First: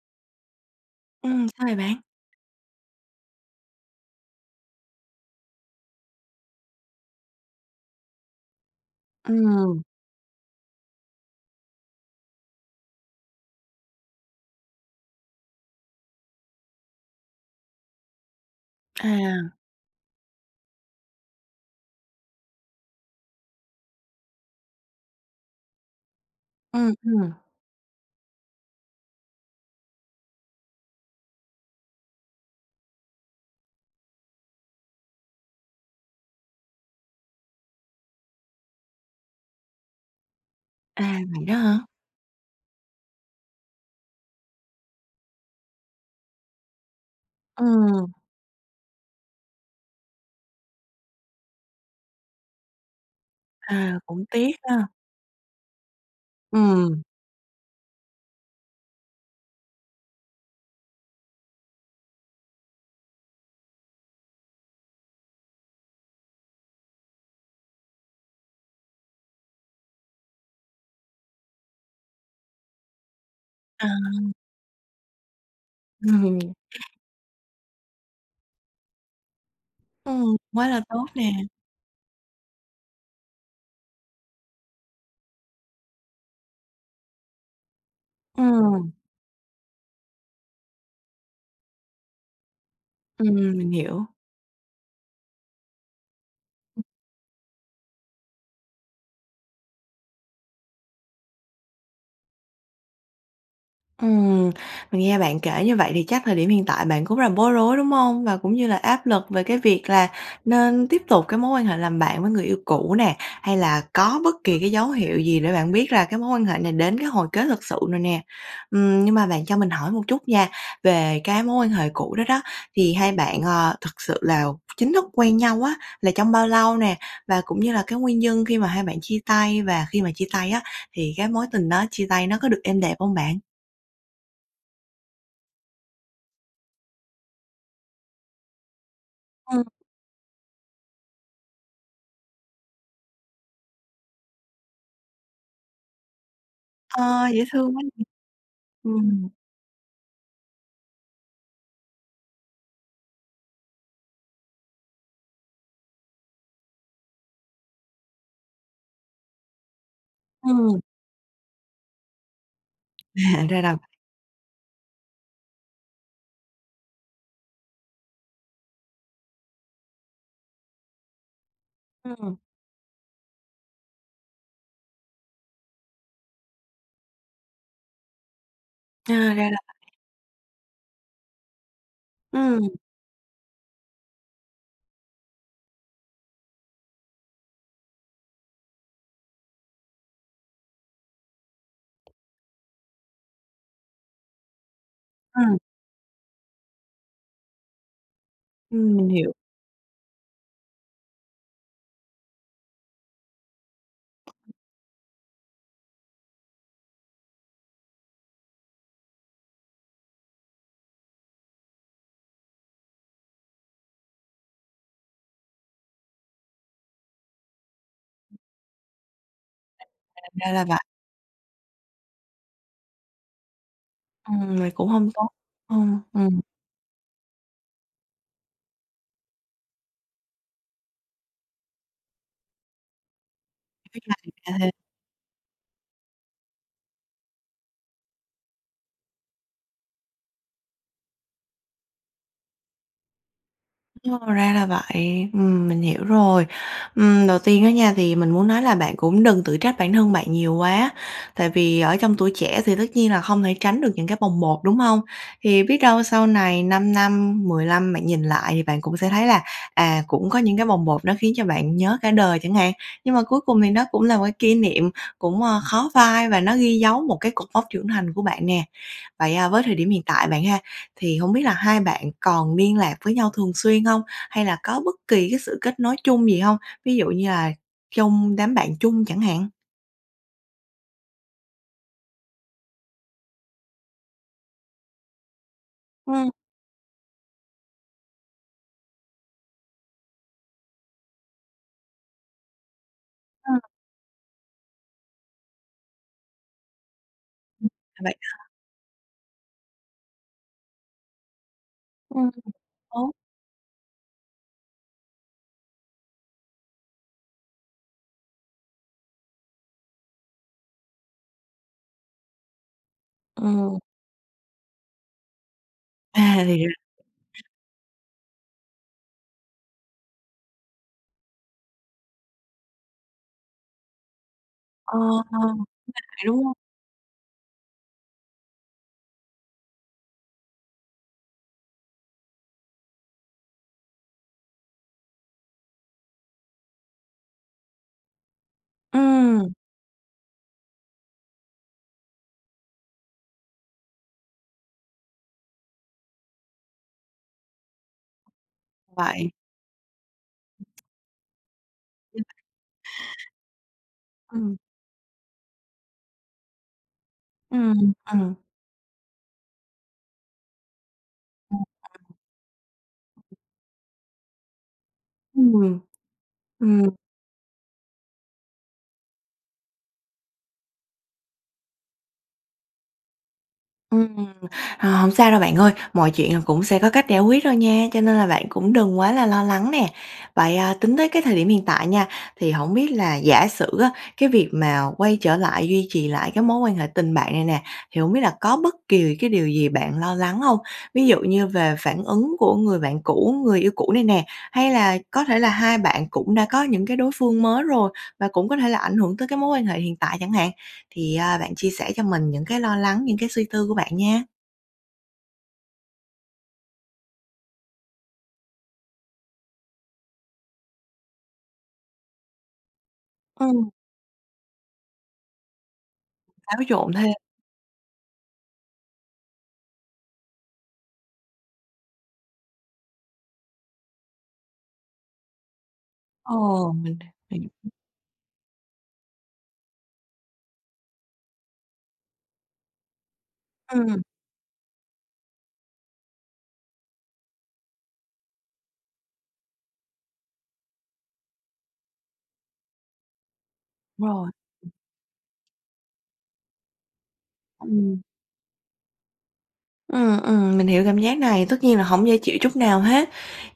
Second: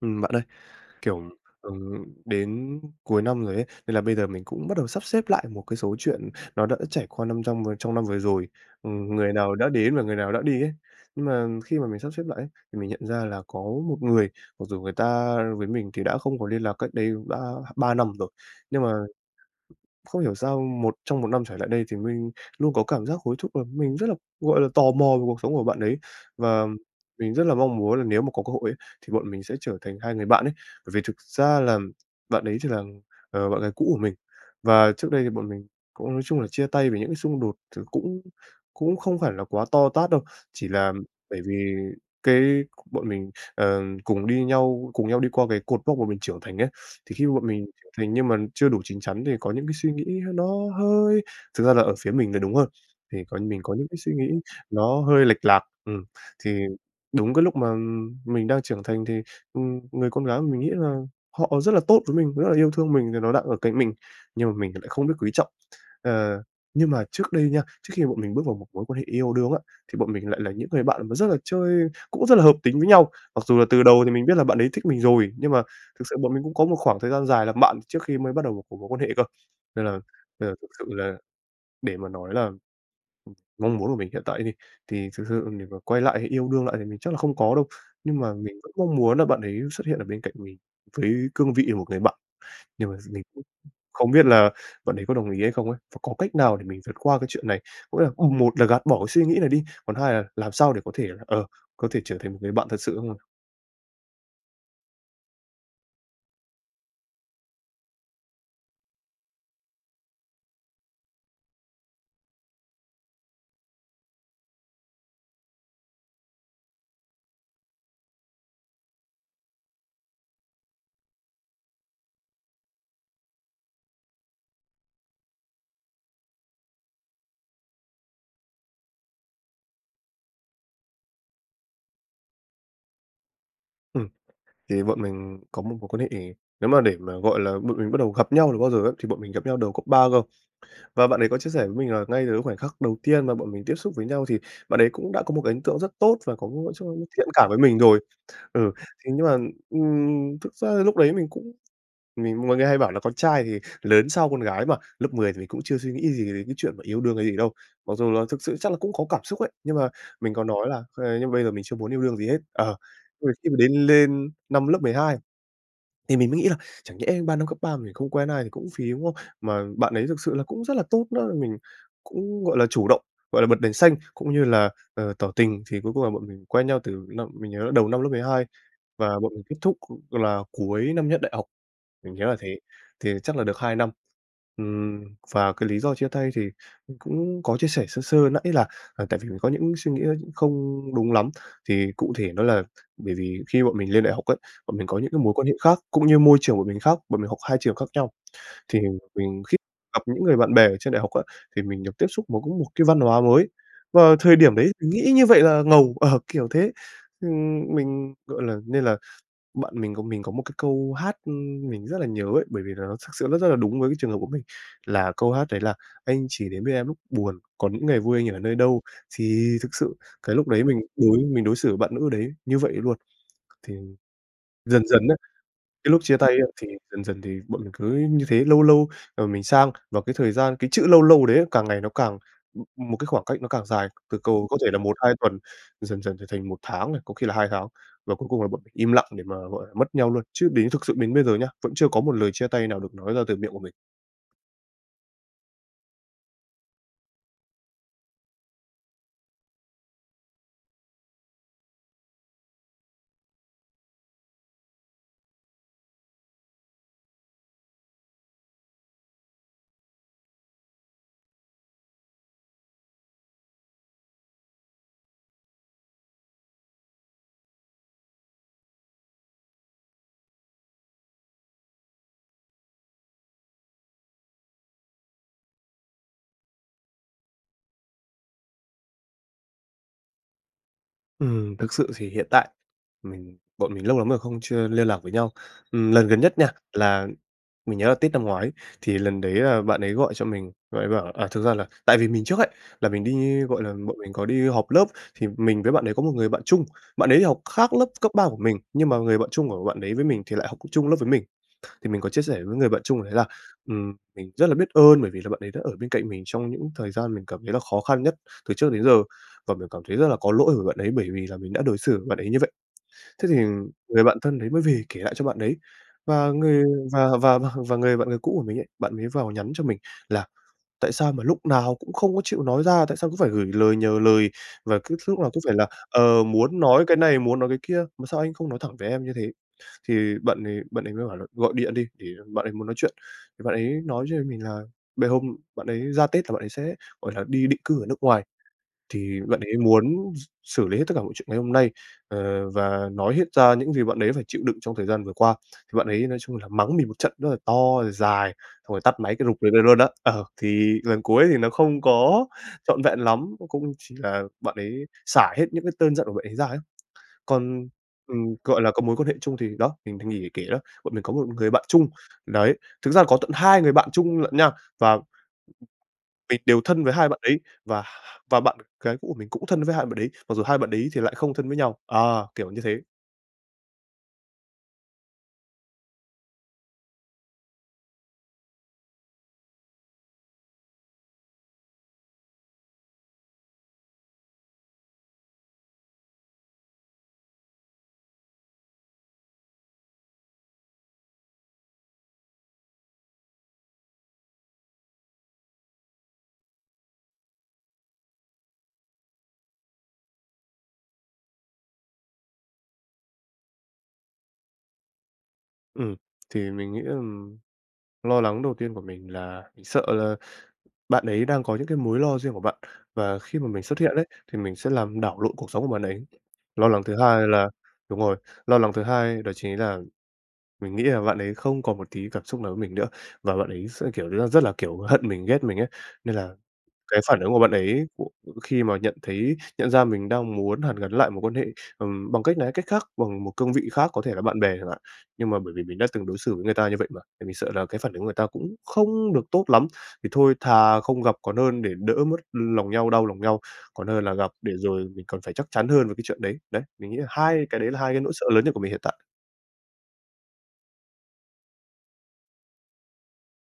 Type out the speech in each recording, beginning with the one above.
Ừm, bạn ơi, kiểu, Ừm, sao vậy bạn? ừm, đến cuối năm rồi ấy, nên là bây giờ mình cũng bắt đầu sắp xếp lại một cái số chuyện nó đã trải qua năm trong vừa trong năm vừa rồi. Ừm, người nào đã Ừm. đến và người nào đã đi ấy. Nhưng mà khi mà mình sắp xếp lại ấy, thì mình nhận ra là có một người mặc dù người ta với mình thì đã không có liên lạc cách đây đã 3 năm rồi. Nhưng mà À. không hiểu sao một trong 1 năm trở lại đây thì mình luôn có cảm giác hối thúc làm mình rất là gọi là, tò mò về cuộc sống của bạn đấy. Và Ừm, ừm. mình rất là mong muốn là nếu mà có cơ hội ấy thì bọn mình sẽ trở thành hai người bạn ấy bởi vì thực ra làm bạn ấy chỉ là, ờ, bạn gái cũ của mình. Và trước đây thì bọn mình cũng nói chung là chia tay về những cái xung đột thì cũng cũng không phải là quá to tát đâu, chỉ là À, bởi vậy đó vì hả? cái bọn mình, ờ, cùng đi nhau cùng nhau đi qua về cột mốc mà mình trưởng thành ấy. Thì khi mà bọn mình trưởng Ừm. thành nhưng mà chưa đủ chín chắn để có những cái suy nghĩ nó hơi thực ra là ở phía mình là đúng hơn, thì coi như mình có những cái À, suy cũng nghĩ tiếc đó. nó hơi lệch lạc, ừm. Thì Ừm. đúng cái lúc mà, ừm, mình đang trưởng thành thì, ừm, người con gái mà mình nghĩ là họ rất là tốt với mình, rất là yêu thương mình rằng nó đang ở cạnh mình, nhưng mà mình lại không biết quý trọng. Ờ, nhưng mà trước đây nha, trước khi bọn mình bước vào một mối quan hệ yêu đương á, thì bọn mình lại là những người bạn mà rất là chơi cũng rất là hợp tính với nhau. Mặc dù là từ À. đầu thì mình biết là bạn ấy thích mình rồi, nhưng mà thực sự bọn Ừm. mình cũng có một khoảng thời gian dài làm bạn trước khi mới bắt đầu vào một cái mối quan hệ cơ. Nên là Ừm, nên là thực quá là sự tốt là, nè! để mà nói làm ừm, mong muốn của mình hiện tại á thì, thì thực sự để mà quay lại hay yêu đương lại thì mình chắc là không có đâu nhưng mà mình vẫn Ừm. mong muốn là bạn ấy xuất hiện ở bên cạnh mình với cương vị một người bạn. Nhưng mà rồi mình Ừm, cũng mình hiểu. không biết là bạn ấy có đồng ý hay không ấy? Và có cách nào để mình vượt qua cái chuyện này? Có nghĩa là, ừm, một là gạt bỏ cái suy nghĩ này đi, hai là làm sao để có thể là, ờ, có thể trở thành một người bạn thật sự không ạ? Ừm. Mình nghe bạn kể như vậy thì chắc thời điểm hiện tại bạn cũng rất là bối rối, đúng hông? Và cũng như là áp lực về cái việc là nên tiếp tục cái mối quan hệ làm bạn với người yêu cũ nè, hay là có bất kỳ cái dấu hiệu gì để bạn biết rằng cái mối quan hệ này đến cái hồi kết thực sự rồi nè. Ừm, nhưng mà bạn cho mình hỏi một chút nha, về cái mối quan hệ cũ đó đó, thì hai bạn, ờ, thực sự là chính thức quen nhau á là trong bao lâu nè? Và cũng như là cái nguyên nhân khi mà hai bạn chia tay, và khi mà chia tay á thì cái mối tình đó chia tay nó có được êm đẹp hông bạn? Ừm. Thì bọn mình có một mối quan hệ nếu mà để mà gọi là bọn mình bắt đầu gặp nhau từ bao giờ ấy, thì bọn mình gặp nhau Ừm. đầu cấp 3 cơ. Và bạn ấy có chia sẻ với mình là ngay từ cái khoảnh khắc đầu tiên mà bọn mình tiếp xúc với nhau thì bạn ấy cũng đã có một cái ấn tượng rất tốt và có một [unintelligible] thiện Ơ, dễ cảm với thương mình quá! rồi. Ừ. Thế nhưng Ừm. mà, ừm, thực ra lúc đấy mình cũng mình mọi người hay bảo là con trai thì, ờ, lớn sau con gái mà, lớp 10 thì mình cũng chưa suy nghĩ gì đến cái chuyện yêu đương hay gì đâu. Mặc dù là thực sự chắc là cũng có cảm xúc ấy, nhưng mà mình có nói Ừm. là, ơ, nhưng mà bây giờ mình chưa muốn yêu đương gì hết ờ. Ờ, À, khi mà ra đến là vậy. lên năm lớp 12 thì mình mới nghĩ là chẳng nhẽ 3 năm cấp 3 mình không quen ai thì cũng phí, đúng không? Mà bạn đấy thực sự là cũng rất là tốt nữa, mình Ừm. cũng, gọi là, chủ động, gọi là, bật đèn xanh, cũng như là, ờ, tỏ tình. Thì cuối cùng là bọn mình quen nhau từ năm mình nhớ là đầu năm lớp 12, À, và bọn mình ra kết là thúc vậy. là cuối năm nhất đại học, mình nhớ là thế. Ừm. Thì chắc là được 2 năm. Ừm, và cái lý do chia tay thì cũng có chia sẻ sơ sơ nãy là tại vì mình có những suy nghĩ không đúng lắm. Thì cụ thể đó là bởi vì khi bọn mình lên đại học ấy, bọn mình có những cái mối quan hệ Ừm. khác, cũng như môi trường bọn mình khác, bọn mình học hai trường khác nhau. Thì Ừm, mình hiểu. mình khi gặp những người bạn bè ở trên đại học á thì mình được tiếp xúc với một cái văn hóa mới, và thời điểm đấy mình nghĩ như vậy là ngầu. Ờ, kiểu thế. Ừm, mình, gọi là nên là bạn mình có mình có một cái câu hát mình rất là nhớ ấy bởi vì là nó thực sự rất rất là đúng với cái trường hợp của mình. Là câu hát đấy là "Anh chỉ đến bên em lúc buồn, còn những ngày vui anh ở nơi đâu?" Thì thực À, sự cái lúc ra đấy là mình vậy. đối mình đối xử với bạn nữ đấy như vậy luôn. Thì Ừm, vậy dần cũng dần hông á, tốt. cái Ưm, lúc chia tay ừm. á, thì dần dần thì bọn mình cứ như thế, lâu lâu, ờ, mình sang. Và cái thời gian cái chữ "lâu lâu" đấy càng ngày nó càng m một cái khoảng cách nó càng dài, Kéo từ dài cầu có ra thêm. thể là 1, 2 tuần, dần dần trở thành 1 tháng này, có khi là 2 tháng. Và cuối cùng là bọn mình im lặng để mà, gọi là, mất nhau luôn. Chứ đến thực sự đến bây giờ nhá, vẫn chưa có một lời chia tay nào được nói ra từ miệng của mình. Ồ, ra là vậy, ừm, mình hiểu rồi. Ừm, đầu tiên á nha thì mình muốn nói là bạn cũng đừng tự trách bản thân bạn nhiều quá. Tại vì ở trong tuổi trẻ thì tất nhiên là hông thể tránh được những cái bồng bột, đúng hông? Thì biết đâu sau này 5 năm, 10 lăm bạn nhìn lại thì bạn cũng sẽ thấy là, à, cũng có những cái bồng bột nó khiến cho bạn nhớ cả đời chẳng hạn. Nhưng mà cuối cùng thì nó cũng là một kỷ niệm cũng, ơ, khó phai và nó ghi dấu một cái cột mốc trưởng thành của bạn nè. Vậy, à, với thời điểm hiện tại bạn ha, thì hông biết là hai bạn còn liên lạc với nhau thường xuyên hông? Hay là có bất kỳ cái sự kết nối chung gì hông? Ví dụ như là trong đám bạn chung chẳng hạn? Ừm, thực sự thì hiện tại mình bọn mình lâu lắm rồi không chưa liên lạc với nhau. Ừm, lần gần Ừm. nhất nha là mình nhớ là Tết năm ngoái, thì lần đấy là bạn ấy gọi cho mình, bạn ấy bảo là à, thực ra là tại vì mình trước ấy, là mình đi Ờ. gọi là, bọn mình có đi họp lớp, thì mình với bạn đấy có một người bạn chung, bạn ấy học khác lớp cấp Vậy 3 của hả? mình, nhưng mà người bạn chung của bạn đấy với mình thì lại học c chung lớp với mình. Thì mình có chia Ừm. sẻ với người bạn chung Ố! đấy là, ừm, mình rất là biết ơn bởi vì là bạn ấy đã ở bên cạnh mình trong những thời gian mình cảm thấy là khó khăn nhất từ trước đến giờ, và mình cảm thấy rất là có lỗi với bạn ấy bởi vì là mình đã đối xử với bạn ấy như vậy. Thế thì Ừm. người bạn thân đấy mới về kể lại cho bạn đấy, và À, thì người ra và và và và người bạn người cũ của mình ấy, bạn mới vào nhắn cho mình là "Tại sao mà lúc nào cũng không có chịu nói ra? Tại sao cứ phải gửi lời nhờ lời? Và cứ Ờ, lúc nào ờ cũng phải là, [unintelligible] ờ, đúng hông? muốn nói cái này muốn nói cái kia, mà sao anh không nói thẳng với em như thế?" Thì bạn ấy bạn ấy mới bảo là gọi điện đi để bạn ấy muốn nói chuyện, bạn ấy nói với mình là bê hôm bạn ấy ra Tết là bạn ấy sẽ, gọi là, đi định cư ở nước ngoài, thì bạn Ừm. ấy muốn x xử lý hết tất cả mọi chuyện ngày hôm nay, ờ, và nói hết ra những gì bạn ấy phải chịu đựng trong thời gian vừa qua. Thì bạn ấy nói chung là mắng mình một trận rất là to rồi dài, xong rồi tắt máy cái Vậy rụp rồi về luôn đó ờ, thì lần cuối thì nó không có trọn vẹn lắm, cung chỉ là bạn Ừm. ấy xả hết những cái cơn giận của bạn ấy ra ấy. Còn, Ừm, ừm, ừm. gọi là, có mối quan hệ chung thì đó, mình thì nghỉ để kể đó, bọn mình có một người Ừm. bạn chung. Đấy, thực ra là có tận hai người bạn chung lận nha, và Ừm, [unintelligible] mình đều thân với ừm. hai bạn đấy và và bạn gái cũ của mình cũng thân với hai bạn đấy, mặc dù hai bạn đấy thì lại không thân với nhau, à, kiểu như thế. Ừm, à, hổng sao đâu bạn ơi. Mọi chuyện rồi cũng sẽ có cách giải quyết thôi nha, cho nên là bạn cũng đừng quá là lo lắng nè. Vậy, à, tính tới cái thời điểm hiện tại nha, thì hổng biết là, giả sử á, cái việc mà quay trở lại duy trì lại cái mối quan hệ tình bạn này nè, thì hổng biết là có bất kỳ cái điều gì bạn lo lắng hông? Ví dụ như về phản ứng của người bạn cũ, người yêu cũ này nè, hay là có thể là hai bạn cũng đã có những cái đối phương mới rồi và cũng có thể là ảnh hưởng tới cái mối quan hệ hiện tại chẳng hạn. Thì, à, bạn chia sẻ cho mình những cái lo lắng, những cái suy tư của bạn nha. Ừm, thì mình nghĩ là lo lắng đầu tiên của mình là mình sợ là bạn ấy đang có những cái mối lo riêng của bạn. Và khi mà mình Ừm. xuất hiện ấy, thì mình sẽ làm đảo lộn cuộc sống của bạn ấy. Xáo Lo lắng trộn thứ thêm. hai là đúng rồi, lo lắng thứ hai đó chính là mình nghĩ là bạn ấy không còn một tí cảm xúc nào với mình nữa, và bạn ấy sẽ, kiểu như là, rất là, kiểu, hận mình, ghét mình ấy. Nên là Ờ, mình cái phản ứng của hiểu. bạn ấy, ờ, khi mà nhận thấy nhận ra mình đang muốn hàn gắn lại mối quan hệ, ừm, bằng cách này hay cách khác, bằng một cương vị khác Ừm. có thể là bạn bè chẳng hạn. Nhưng mà bởi vì mình đã từng đối xử với người ta như vậy mà, thì mình sợ là cái phản ứng của người ta cũng không được tốt lắm. Thì thôi thà không gặp còn hơn để đỡ mất lòng nhau, đau lòng nhau, còn hơn Đúng là rồi. gặp để rồi mình còn phải chắc chắn hơn về cái chuyện đấy. Đấy, mình nghĩ là hai cái đấy là hai cái Ừm. nỗi sợ lớn nhất của mình hiện tại. Ừm, ừm, mình hiểu cảm giác này, tất nhiên là hổng dễ chịu chút nào hết,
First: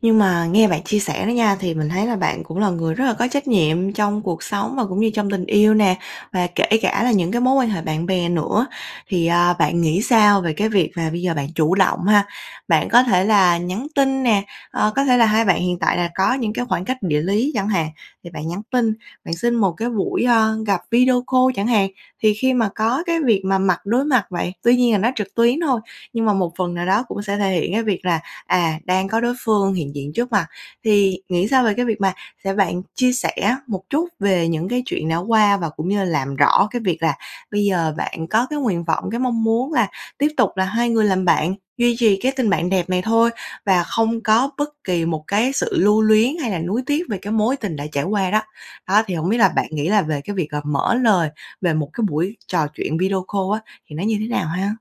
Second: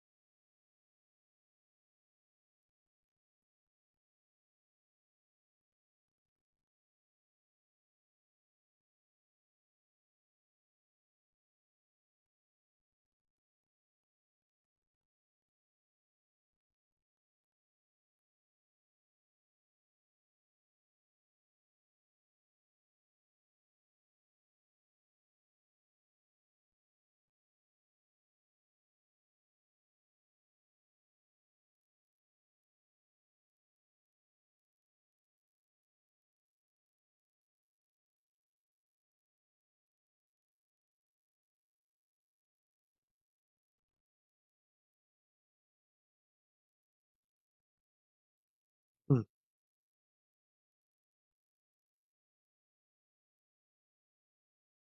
nhưng mà nghe bạn chia sẻ đó nha, thì mình thấy là bạn cũng là người rất là có trách nhiệm trong cuộc sống và cũng như trong tình yêu nè, và kể cả là những cái mối quan hệ bạn bè nữa. Thì, à, bạn nghĩ sao về cái việc là bây giờ bạn chủ động ha? Bạn có thể là nhắn tin nè, ờ, có thể là hai bạn hiện tại là có những cái khoảng cách địa lý chẳng hạn, thì bạn nhắn tin, bạn xin một cái buổi, ơ, gặp video call chẳng hạn. Thì khi mà có cái việc mà mặt đối mặt vậy tuy nhiên là nó trực tuyến thôi, nhưng mà một phần nào đó cũng sẽ thể hiện cái việc là, à, đang có đối phương hiện diện trước mặt, thì nghĩ sao về cái việc mà sẽ bạn chia sẻ một chút về những cái chuyện đã qua và cũng như làm rõ cái việc là bây giờ bạn có cái nguyện vọng, cái mong muốn là tiếp tục là hai người làm bạn, duy trì cái tình bạn đẹp này thôi và không có bất kỳ một cái sự lưu luyến hay là nuối tiếc về cái mối tình đã trải qua đó. Đó, thì Ừm. hổng biết là bạn nghĩ là về cái việc, à, mở lời về một cái buổi trò chuyện video call á, thì nó như thế nào ha?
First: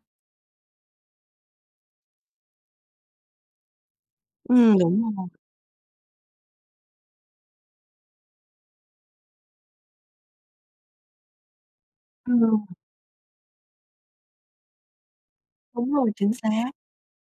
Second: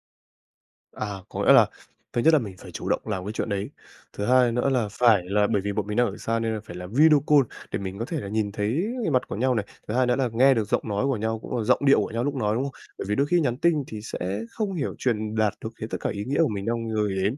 À, có nghĩa là thứ nhất là mình phải chủ động làm cái chuyện đấy, thứ hai nữa Ừm, là đúng phải rồi. là bởi vì bọn mình đang ở xa nên là phải là video call để mình có thể là nhìn thấy mặt của nhau này, thứ hai nữa là nghe được giọng nói của nhau, cũng là giọng điệu của nhau lúc nói, đúng không? Ừm. Bởi vì đôi khi nhắn tin thì sẽ không hiểu truyền đạt được hết Đúng tất cả rồi, ý chính nghĩa của mình xác. đang gửi đến.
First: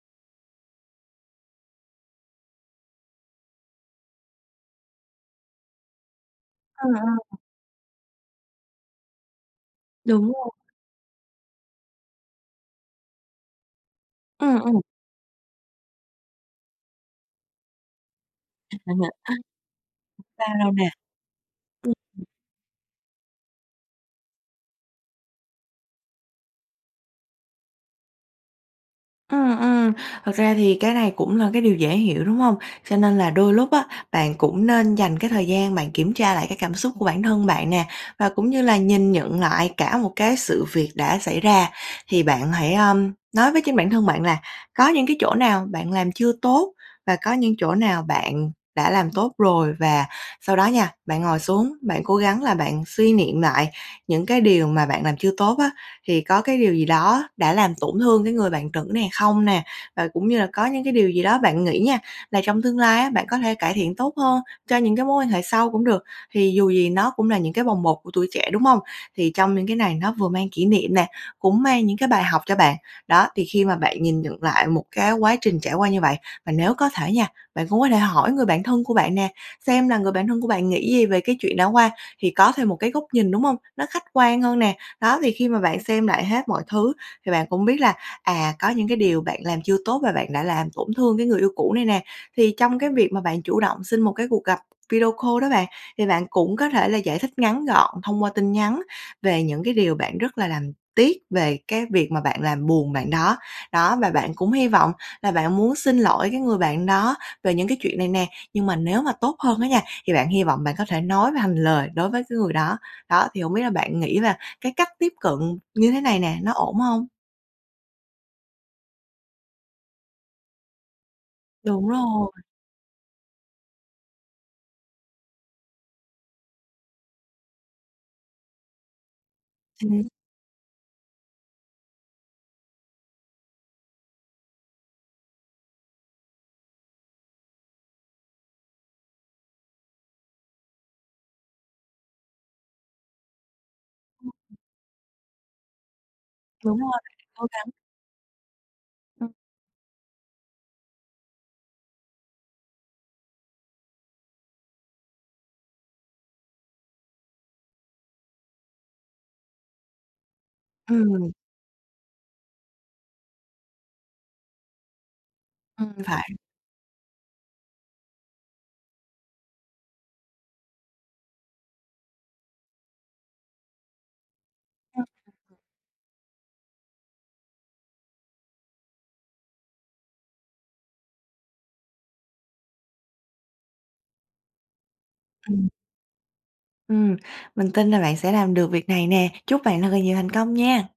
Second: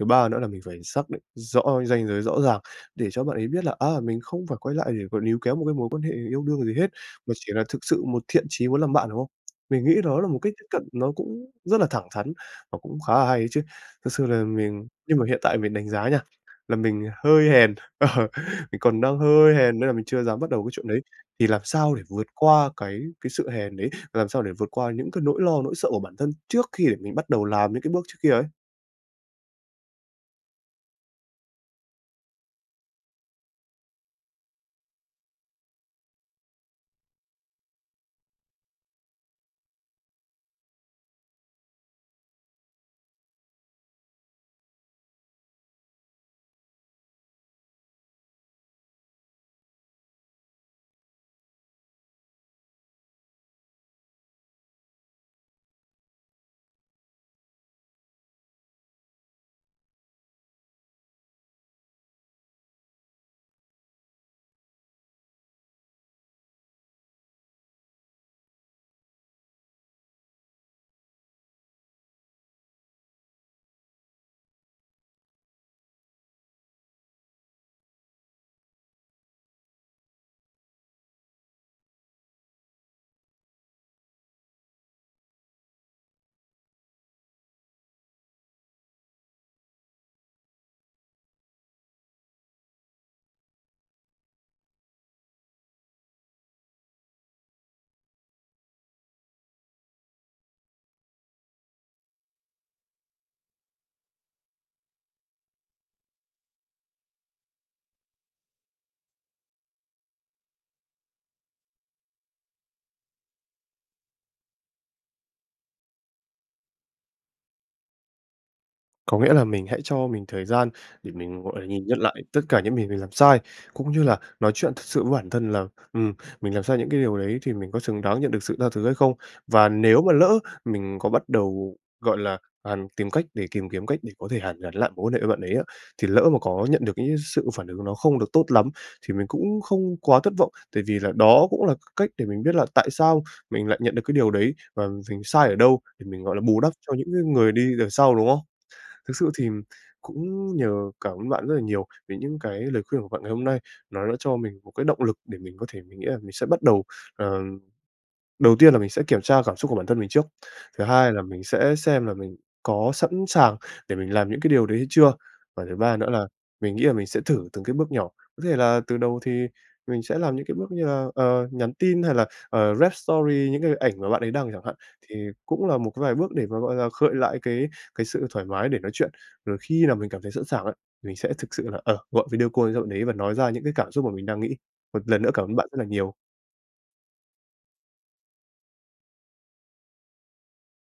Thứ ba nữa là mình phải xác định rõ cái ranh giới rõ ràng, để cho bạn ấy biết là, à, mình không phải quay lại để mà níu kéo một cái mối quan hệ yêu đương gì Ờ, hết, mà ờ. chỉ là thực sự một thiện chí muốn làm bạn, đúng không? Mình nghĩ đó là Đúng một rồi. cách tiếp cận nó cũng rất là thẳng thắn và cũng khá là hay đấy chứ, thực sự là Ừm, ừm. mình nhưng mà hiện tại mình đánh giá nha, là mình hơi hèn ờ, mình còn đang hơi hèn nên là mình chưa dám bắt đầu Sao cái chuyện nè? đấy, thì làm Ừm. sao để vượt qua cái cái sự hèn đấy, làm sao để vượt qua những cái nỗi lo, nỗi sợ của bản thân trước khi để mình bắt đầu làm những cái bước trước kia ấy? Ừm, ừm, thật ra thì cái này cũng là cái điều dễ hiểu, đúng hông? Cho nên là đôi lúc á, bạn cũng nên dành cái thời gian bạn kiểm tra lại cái cảm xúc của bản thân bạn nè, và cũng như là nhìn nhận lại cả một cái sự việc đã xảy ra. Thì bạn hãy, ơm, nói với chính bản thân bạn là có những cái chỗ nào bạn làm chưa tốt, và có những chỗ nào bạn đã làm tốt rồi. Và sau đó nha, bạn ngồi xuống, bạn cố gắng là bạn suy niệm lại những cái điều mà bạn làm chưa tốt á, thì có cái điều gì đó đã làm tổn thương cái người bạn nữ này không nè, và cũng như là có những cái điều gì đó bạn nghĩ nha, là trong tương lai á, bạn có thể cải thiện tốt hơn cho những cái mối quan hệ sau cũng được, thì dù gì nó cũng là những cái bồng bột của tuổi trẻ, đúng hông? Thì trong những cái này nó vừa mang kỷ niệm nè, cũng mang những cái bài học cho bạn. Đó, thì khi mà bạn nhìn nhận lại một cái quá trình trải qua như vậy và nếu có thể nha, bạn cũng có thể hỏi người bạn thân của bạn nè, xem là người bạn thân của bạn nghĩ gì về cái chuyện đã qua, thì có thêm một cái góc nhìn, đúng hông? Nó khách quan hơn nè, đó, thì khi mà bạn xem lại hết mọi thứ thì bạn cũng biết là, à, có những cái điều bạn làm chưa tốt mà bạn đã làm tổn thương cái người yêu cũ này nè, thì trong cái việc mà bạn chủ động xin một cái cuộc gặp video call đó bạn, thì bạn cũng có thể là giải thích ngắn gọn thông qua tin nhắn về những cái điều bạn rất là làm tiếc về cái việc mà bạn làm buồn bạn đó, đó, và bạn cũng hy vọng là bạn muốn xin ỗi cái người bạn đó về những cái chuyện này nè, nhưng mà nếu mà tốt hơn á nha, thì bạn hy vọng bạn có thể nói mà hành lời đối với cái người đó. Đó, thì hổng biết là bạn nghĩ là cái cách tiếp cận như thế này nè, nó ổn hông? Có nghĩa là mình hãy cho mình thời gian để mình, gọi là, Đúng nhìn nhận lại rồi. tất cả những gì mình làm sai, cũng như là nói chuyện thật sự với bản thân là, ừm, mình làm sai những cái điều đấy thì mình có xứng đáng nhận được sự tha thứ hay không. Và nếu Ừm. mà lỡ mình có bắt đầu, gọi là, à, tìm cách để tìm kiếm cách để có thể hàn gắn lại mối quan hệ với bạn đấy á, thì lỡ mà có nhận được những cái sự phản ứng nó không được tốt lắm, thì mình cũng không quá thất vọng. Tại vì là đó cũng là cái cách để mình biết là tại sao mình lại nhận được cái điều đấy [unintelligible] và mình sai ở đâu để mình, gọi là, bù đắp Đúng rồi, cho những bạn cái hãy cố người đi gắng. đằng sau, đúng không? Thực sự Ừm. thì cũng nhờ cảm ơn bạn rất là nhiều về những cái lời khuyên của bạn ngày hôm nay. Nó đã cho mình một cái động lực để mình có thể mình nghĩ là mình sẽ bắt đầu, ờ, đầu tiên là mình sẽ kiểm tra cảm xúc của bản thân mình trước, thứ hai là Ừm. mình sẽ xem là mình có sẵn sàng để mình làm những cái điều đấy hay chưa, và thứ Ừm, ba nữa là phải. mình nghĩ là mình sẽ thử từng cái bước nhỏ. Có thể là từ đầu thì mình sẽ làm những cái bước như là, ờ, nhắn tin hay là, ờ, rep story những cái ảnh mà bạn ấy đăng chẳng hạn. Ừm. Thì cũng là một cái vài bước để mà, gọi là, khơi lại cái cái sự thoải mái để nói chuyện. Rồi khi nào mình cảm thấy sẵn sàng ấy, mình sẽ thực sự là, ờ, gọi video call cho bạn đấy và nói ra những cái cảm xúc mà mình đang nghĩ. Một lần nữa cảm ơn Ừm. bạn rất là nhiều. Ừm, mình tin là bạn sẽ làm được việc này nè, chúc bạn thật là nhiều thành công nha!